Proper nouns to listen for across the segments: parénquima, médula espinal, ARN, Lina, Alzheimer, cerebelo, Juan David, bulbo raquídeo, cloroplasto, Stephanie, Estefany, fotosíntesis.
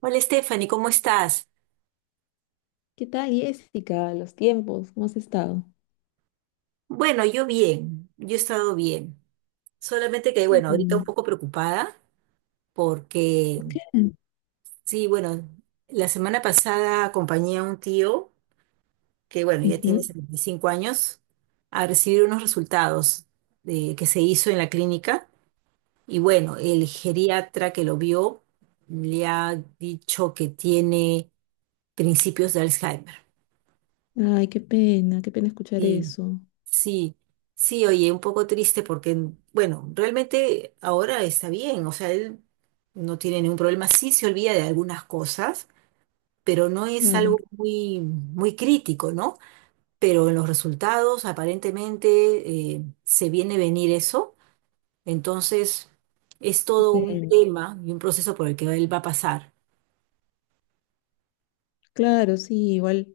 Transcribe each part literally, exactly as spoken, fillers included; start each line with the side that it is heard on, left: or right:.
right: Hola Stephanie, ¿cómo estás?
left: ¿Qué tal, Jessica? Los tiempos, ¿cómo has estado?
right: Bueno, yo bien, yo he estado bien. Solamente que, bueno, ahorita un
left: Bueno,
right: poco preocupada porque,
left: bien.
right: sí, bueno, la semana pasada acompañé a un tío que, bueno, ya tiene
left: Ujú.
right: setenta y cinco años a recibir unos resultados de, que se hizo en la clínica y, bueno, el geriatra que lo vio le ha dicho que tiene principios de Alzheimer.
left: Ay, qué pena, qué pena escuchar
right: Sí,
left: eso.
right: sí, sí, oye, un poco triste porque, bueno, realmente ahora está bien, o sea, él no tiene ningún problema, sí se olvida de algunas cosas, pero no es
left: Claro.
right: algo muy, muy crítico, ¿no? Pero en los resultados aparentemente eh, se viene venir eso, entonces es
left: Qué
right: todo un
left: pena.
right: tema y un proceso por el que él va a pasar.
left: Claro, sí, igual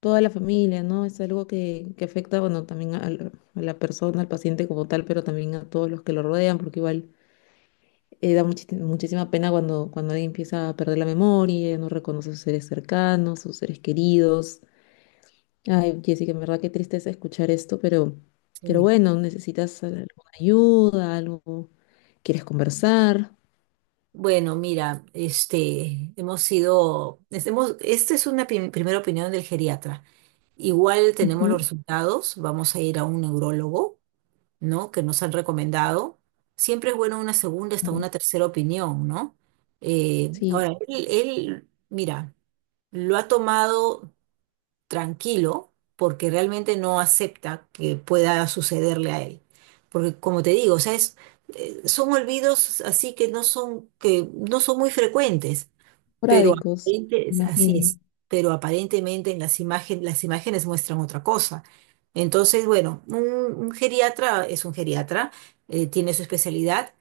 left: toda la familia, ¿no? Es algo que, que afecta, bueno, también a, la a la persona, al paciente como tal, pero también a todos los que lo rodean, porque igual eh, da muchis- muchísima pena cuando, cuando alguien empieza a perder la memoria, no reconoce a sus seres cercanos, sus seres queridos. Ay, Jessica, en verdad qué tristeza escuchar esto, pero, pero
right: Sí.
left: bueno, necesitas al- alguna ayuda, algo, quieres conversar.
right: Bueno, mira, este, hemos sido, hemos, esta es una prim- primera opinión del geriatra. Igual tenemos los
left: Ujú,
right: resultados, vamos a ir a un neurólogo, ¿no? Que nos han recomendado. Siempre es bueno una segunda hasta
left: claro.
right: una tercera opinión, ¿no? Eh,
left: Sí,
right: ahora, él, él, mira, lo ha tomado tranquilo porque realmente no acepta que pueda sucederle a él. Porque como te digo, o sea, es- eh, son olvidos así que no son, que no son muy frecuentes pero
left: esporádicos,
right: aparente- es- así
left: imagino.
right: es, pero aparentemente en las imágenes, las imágenes muestran otra cosa. Entonces, bueno, un, un geriatra es un geriatra, eh, tiene su especialidad,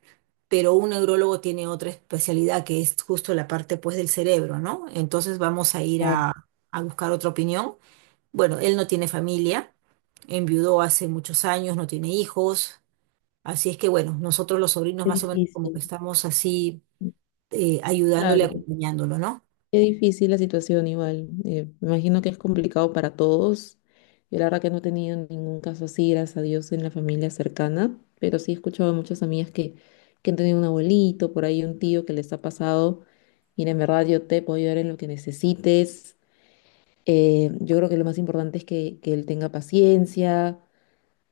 right: pero un neurólogo tiene otra especialidad que es justo la parte pues del cerebro, ¿no? Entonces vamos a ir a,
left: Claro,
right: a buscar otra opinión. Bueno, él no tiene familia, enviudó hace muchos años, no tiene hijos, así es que bueno, nosotros los sobrinos
left: qué
right: más o menos como que
left: difícil.
right: estamos así eh, ayudándole,
left: Claro,
right: acompañándolo, ¿no?
left: qué difícil la situación igual. Eh, me imagino que es complicado para todos. Yo la verdad que no he tenido ningún caso así, gracias a Dios, en la familia cercana, pero sí he escuchado a muchas amigas que, que han tenido un abuelito, por ahí un tío que les ha pasado. Mira, en verdad yo te puedo ayudar en lo que necesites. Eh, yo creo que lo más importante es que, que él tenga paciencia,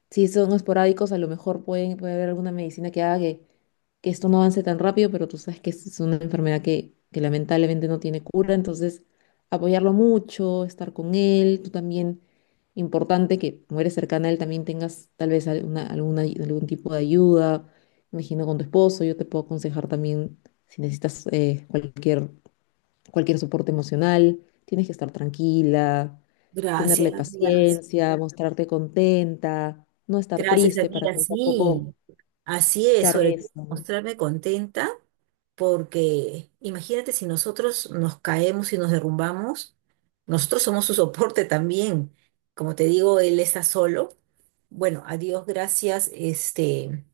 left: si son esporádicos, a lo mejor pueden, puede haber alguna medicina que haga que, que esto no avance tan rápido, pero tú sabes que es es una enfermedad que, que lamentablemente no tiene cura, entonces apoyarlo mucho, estar con él, tú también, importante que como eres cercana a él también tengas tal vez alguna, alguna, algún tipo de ayuda, imagino con tu esposo, yo te puedo aconsejar también si necesitas eh, cualquier cualquier soporte emocional, tienes que estar tranquila,
right: Gracias,
left: tenerle
right: gracias.
left: paciencia, mostrarte contenta, no estar
right: Gracias,
left: triste para
right: amiga.
left: que
right: Sí,
left: tampoco
right: así es, sobre
left: cargue
right: todo
left: eso. ¿No?
right: mostrarme contenta, porque imagínate si nosotros nos caemos y nos derrumbamos, nosotros somos su soporte también. Como te digo, él está solo. Bueno, a Dios gracias, este,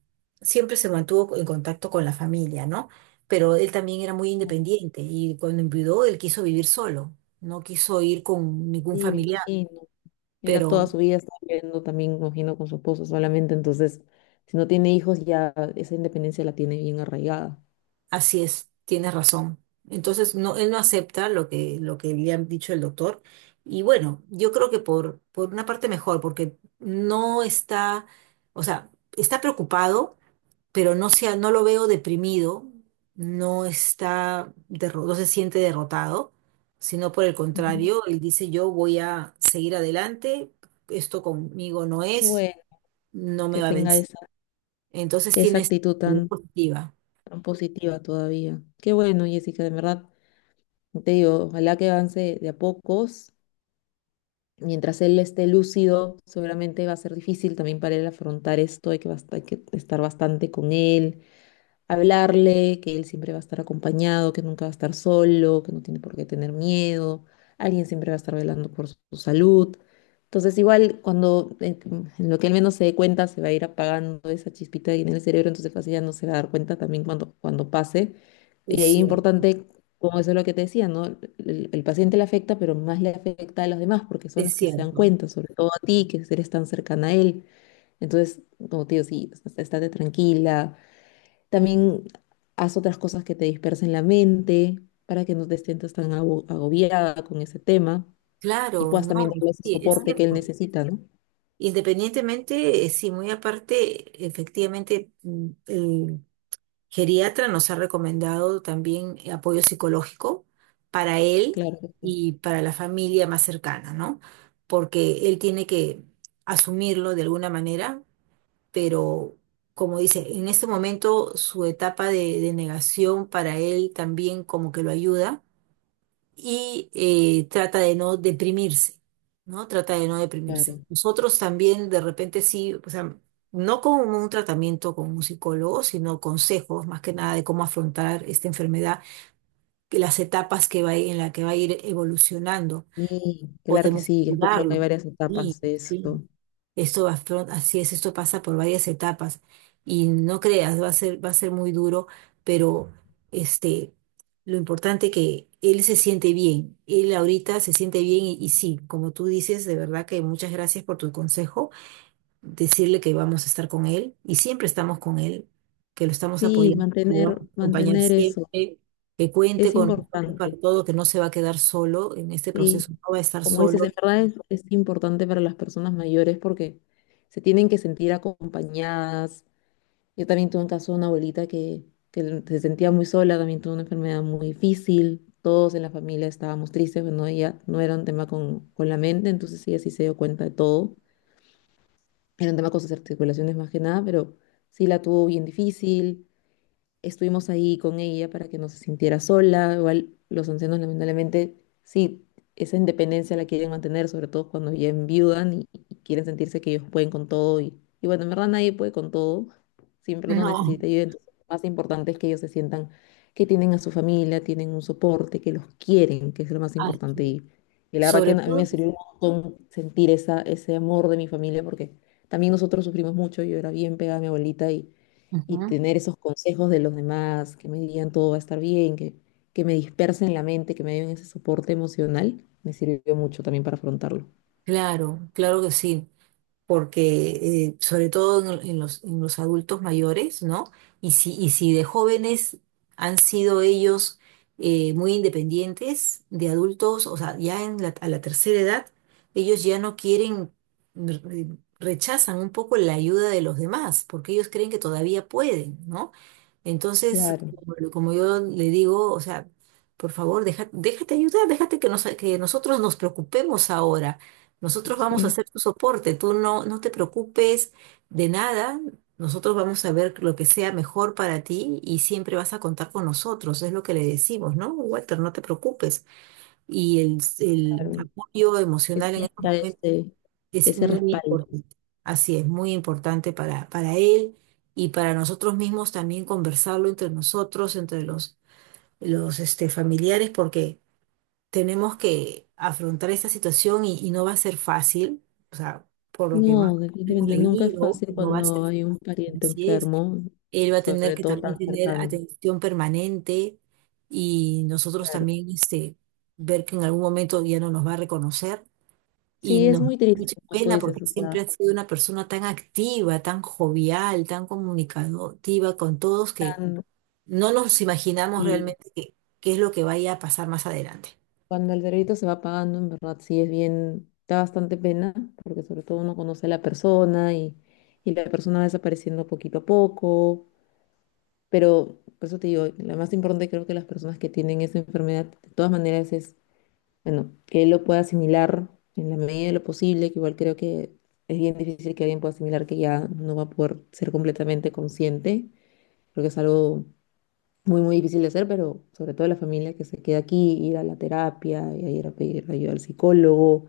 right: siempre se mantuvo en contacto con la familia, ¿no? Pero él también era muy independiente y cuando enviudó, él quiso vivir solo, no quiso ir con ningún
left: Sí, me
right: familiar,
left: imagino. Era toda
right: pero
left: su vida, estaba viviendo también, me imagino, con su esposo solamente, entonces, si no tiene hijos, ya esa independencia la tiene bien arraigada.
right: así es, tienes razón. Entonces, no, él no acepta lo que, lo que le han dicho el doctor. Y bueno, yo creo que por, por una parte mejor, porque no está, o sea, está preocupado, pero no sea, no lo veo deprimido, no está, derro- no se siente derrotado, sino por el
left: Ujú.
right: contrario, él dice, yo voy a seguir adelante, esto conmigo no
left: Qué
right: es,
left: bueno
right: no me
left: que
right: va a
left: tenga
right: vencer.
left: esa,
right: Entonces
left: esa
right: tienes
left: actitud
right: actitud
left: tan,
right: positiva.
left: tan positiva todavía. Qué bueno, Jessica, de verdad. Te digo, ojalá que avance de a pocos. Mientras él esté lúcido, seguramente va a ser difícil también para él afrontar esto, hay que, bast- hay que estar bastante con él, hablarle, que él siempre va a estar acompañado, que nunca va a estar solo, que no tiene por qué tener miedo, alguien siempre va a estar velando por su salud. Entonces, igual cuando en en lo que él menos se dé cuenta, se va a ir apagando esa chispita ahí en el cerebro, entonces fácil ya no se va a dar cuenta también cuando, cuando pase.
right: Es
left: Y ahí es
right: cierto,
left: importante, como eso es lo que te decía, ¿no? El, el paciente le afecta, pero más le afecta a los demás porque son
right: es
left: los que se dan
right: cierto.
left: cuenta, sobre todo a ti, que eres tan cercana a él. Entonces, como te digo, sí, o sea, estate tranquila, también haz otras cosas que te dispersen la mente para que no te sientas tan ago- agobiada con ese tema y
right: Claro,
left: puedas
right: no,
left: también darle ese
right: sí, es
left: soporte que él
right: cierto.
left: necesita, ¿no?
right: Independientemente, eh, sí, muy aparte, efectivamente, mm, el geriatra nos ha recomendado también eh, apoyo psicológico para él
left: Claro que sí,
right: y para la familia más cercana, ¿no? Porque él tiene que asumirlo de alguna manera, pero como dice, en este momento su etapa de de negación para él también como que lo ayuda y eh, trata de no deprimirse, ¿no? Trata de no deprimirse.
left: claro.
right: Nosotros también de repente sí, o sea, no con un tratamiento con un psicólogo, sino consejos más que nada de cómo afrontar esta enfermedad, que las etapas que va a ir- en la que va a ir evolucionando,
left: Sí, claro que
right: podemos
left: sí, escucho que hay
right: ayudarlo.
left: varias
right: Sí,
left: etapas de eso.
right: sí. Esto afron- así es, esto pasa por varias etapas y no creas, va a ser, va a ser muy duro, pero este, lo importante que él se siente bien, él ahorita se siente bien y, y sí, como tú dices, de verdad que muchas gracias por tu consejo, decirle que vamos a estar con él y siempre estamos con él, que lo estamos
left: Sí,
right: apoyando, que lo vamos
left: mantener,
right: a acompañar
left: mantener eso
right: siempre, que cuente
left: es
right: con nosotros para
left: importante.
right: todo, que no se va a quedar solo en este
left: Sí,
right: proceso, no va a estar
left: como dices,
right: solo.
left: en verdad es, es importante para las personas mayores porque se tienen que sentir acompañadas. Yo también tuve un caso de una abuelita que, que se sentía muy sola, también tuvo una enfermedad muy difícil, todos en la familia estábamos tristes, bueno, ella no era un tema con, con la mente, entonces ella sí se dio cuenta de todo, era un tema con sus articulaciones más que nada, pero sí la tuvo bien difícil. Estuvimos ahí con ella para que no se sintiera sola. Igual los ancianos, lamentablemente, sí, esa independencia la quieren mantener, sobre todo cuando ya enviudan y, y quieren sentirse que ellos pueden con todo. Y, y bueno, en verdad nadie puede con todo. Siempre uno
right: No,
left: necesita ayuda. Entonces, lo más importante es que ellos se sientan que tienen a su familia, tienen un soporte, que los quieren, que es lo más
right: así
left: importante.
right: es.
left: Y, y la verdad que a
right: Sobre
left: mí
right: todo
left: me sirvió un montón sentir esa, ese amor de mi familia, porque también nosotros sufrimos mucho. Yo era bien pegada a mi abuelita y y
right: ujú.
left: tener esos consejos de los demás que me digan todo va a estar bien, que, que me dispersen la mente, que me den ese soporte emocional, me sirvió mucho también para afrontarlo.
right: Claro, claro que sí. Porque eh, sobre todo en, en los, en los adultos mayores, ¿no? Y si, y si de jóvenes han sido ellos eh, muy independientes, de adultos, o sea, ya en la- a la tercera edad, ellos ya no quieren, re- rechazan un poco la ayuda de los demás, porque ellos creen que todavía pueden, ¿no? Entonces,
left: Claro,
right: como, como yo le digo, o sea, por favor, deja- déjate ayudar, déjate que, nos- que nosotros nos preocupemos ahora. Nosotros vamos a
left: mm,
right: hacer tu soporte, tú no, no te preocupes de nada, nosotros vamos a ver lo que sea mejor para ti y siempre vas a contar con nosotros, es lo que le decimos, ¿no? Walter, no te preocupes. Y el, el
left: claro,
right: apoyo
left: que
right: emocional en estos
left: sienta
right: momentos
left: ese,
right: es
left: ese
right: muy
left: respaldo.
right: importante, así es, muy importante para, para él y para nosotros mismos también conversarlo entre nosotros, entre los, los este, familiares, porque tenemos que afrontar esta situación y, y no va a ser fácil, o sea, por lo que más
left: No,
right: hemos
left: definitivamente nunca es
right: leído,
left: fácil
right: no va a ser
left: cuando hay un
right: fácil,
left: pariente
right: así es.
left: enfermo,
right: Él va a tener
left: sobre
right: que
left: todo
right: también
left: tan
right: tener
left: cercano.
right: atención permanente y nosotros
left: Claro.
right: también este, ver que en algún momento ya no nos va a reconocer y
left: Sí, es
right: nos da
left: muy triste,
right: mucha
left: como tú
right: pena porque
left: dices, o
right: siempre
left: sea,
right: ha sido una persona tan activa, tan jovial, tan comunicativa con todos que
left: tan,
right: no nos imaginamos realmente qué qué es lo que vaya a pasar más adelante.
left: cuando el delito se va pagando, en verdad sí es bien, da bastante pena, porque sobre todo uno conoce a la persona y, y la persona va desapareciendo poquito a poco. Pero por eso te digo, lo más importante creo que las personas que tienen esa enfermedad, de todas maneras, es, bueno, que él lo pueda asimilar en la medida de lo posible, que igual creo que es bien difícil que alguien pueda asimilar que ya no va a poder ser completamente consciente. Creo que es algo muy, muy difícil de hacer, pero sobre todo la familia que se queda aquí, ir a la terapia, y a ir a pedir ayuda al psicólogo,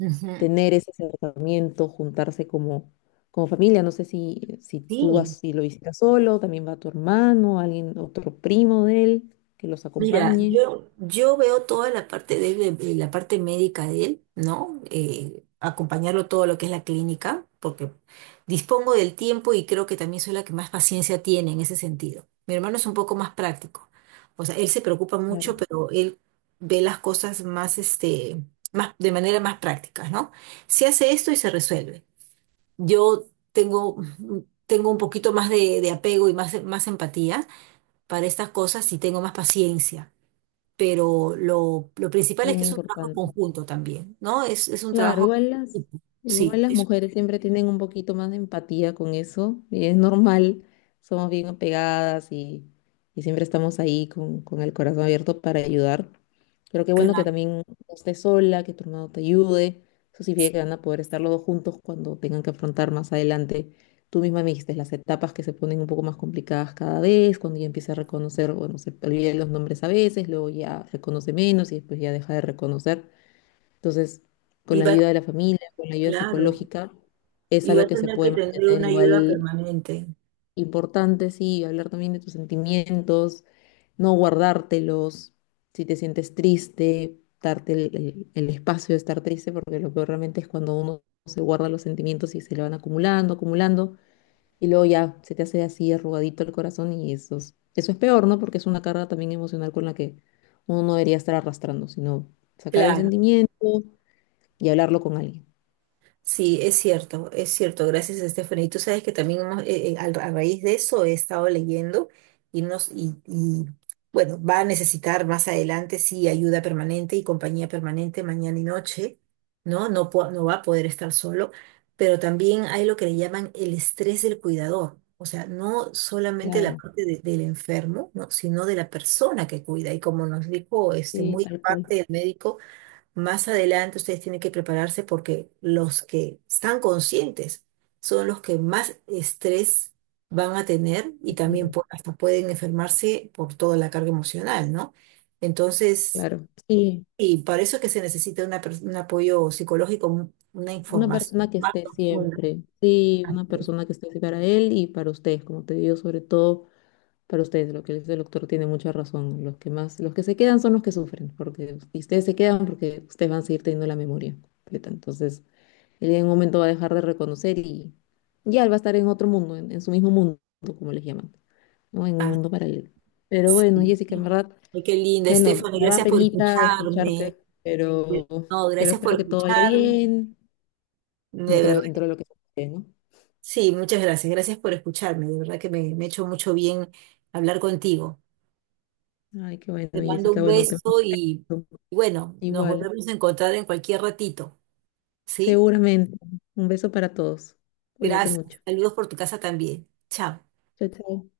right: Ujú.
left: tener ese acercamiento, juntarse como, como familia. No sé si, si tú
right: Sí,
left: vas y lo visitas solo, también va tu hermano, alguien, otro primo de él que los
right: mira,
left: acompañe.
right: yo, yo veo toda la parte de él, de- de la parte médica de él, ¿no? Eh, acompañarlo todo lo que es la clínica, porque dispongo del tiempo y creo que también soy la que más paciencia tiene en ese sentido. Mi hermano es un poco más práctico. O sea, él se preocupa mucho,
left: Claro.
right: pero él ve las cosas más, este, más, de manera más práctica, ¿no? Se hace esto y se resuelve. Yo tengo, tengo un poquito más de, de apego y más, más empatía para estas cosas sí tengo más paciencia, pero lo, lo principal es que
left: Bien
right: es un trabajo en
left: importante.
right: conjunto también, ¿no? Es, es un
left: Claro,
right: trabajo,
left: igual
right: en
left: las,
right: equipo. Sí,
left: igual las
right: es
left: mujeres siempre tienen un poquito más de empatía con eso y es normal, somos bien apegadas y, y siempre estamos ahí con, con el corazón abierto para ayudar. Pero qué bueno que
right: claro,
left: también no estés sola, que tu hermano te ayude. Eso significa que van a poder estar los dos juntos cuando tengan que afrontar más adelante. Tú misma me dijiste las etapas que se ponen un poco más complicadas cada vez, cuando ya empieza a reconocer, bueno, se olvida los nombres a veces, luego ya reconoce menos y después ya deja de reconocer. Entonces, con
right: y
left: la
right: va,
left: ayuda de la familia, con la ayuda
right: claro,
left: psicológica, es
right: y va
left: algo
right: a
left: que se
right: tener que
left: puede
right: tener
left: mantener
right: una ayuda
left: igual
right: permanente,
left: importante, sí, hablar también de tus sentimientos, no guardártelos, si te sientes triste, darte el, el- el espacio de estar triste, porque lo peor realmente es cuando uno se guarda los sentimientos y se le van acumulando, acumulando, y luego ya se te hace así arrugadito el corazón y eso es, eso es peor, ¿no? Porque es una carga también emocional con la que uno no debería estar arrastrando, sino sacar el
right: claro.
left: sentimiento y hablarlo con alguien.
right: Sí, es cierto, es cierto. Gracias, Estefany. Y tú sabes que también hemos- eh, eh, al- a raíz de eso he estado leyendo y, nos, y, y, bueno, va a necesitar más adelante, sí, ayuda permanente y compañía permanente mañana y noche, ¿no? No, po- no va a poder estar solo, pero también hay lo que le llaman el estrés del cuidador. O sea, no solamente la
left: Claro,
right: parte de- del enfermo, ¿no? Sino de la persona que cuida. Y como nos dijo este,
left: sí,
right: muy
left: tal cual.
right: aparte el médico, más adelante ustedes tienen que prepararse porque los que están conscientes son los que más estrés van a tener y también
left: Ya,
right: pu- hasta pueden enfermarse por toda la carga emocional, ¿no? Entonces,
left: claro, sí,
right: y para eso es que se necesita una pers- un apoyo psicológico, un- una
left: una
right: información
left: persona que
right: más
left: esté
right: profunda.
left: siempre, sí,
right: Así
left: una
right: es.
left: persona que esté así para él y para ustedes, como te digo, sobre todo para ustedes, lo que dice el doctor tiene mucha razón, los que más, los que se quedan son los que sufren, porque y ustedes se quedan porque ustedes van a seguir teniendo la memoria completa, entonces él en un momento va a dejar de reconocer y ya él va a estar en otro mundo, en, en su mismo mundo, como les llaman, ¿no? En un
right: Ah,
left: mundo paralelo. Pero
right: sí.
left: bueno, Jessica, en verdad,
right: Ay, qué linda,
left: bueno,
right: Estefany,
left: me da
right: gracias por
left: penita
right: escucharme.
left: escucharte, pero,
right: No,
left: pero
right: gracias por
left: espero que todo vaya
right: escucharme.
left: bien
right: De
left: dentro,
right: verdad.
left: dentro de lo que se puede, ¿no?
right: Sí, muchas gracias. Gracias por escucharme. De verdad que me, me ha hecho mucho bien hablar contigo.
left: Ay, qué bueno,
right: Te mando
left: Jessica,
right: un
left: bueno, te
right: beso y, y bueno, nos
left: igual,
right: volvemos a encontrar en cualquier ratito. ¿Sí?
left: seguramente. Un beso para todos. Cuídate
right: Gracias.
left: mucho.
right: Saludos por tu casa también. Chao.
left: Chao, chao.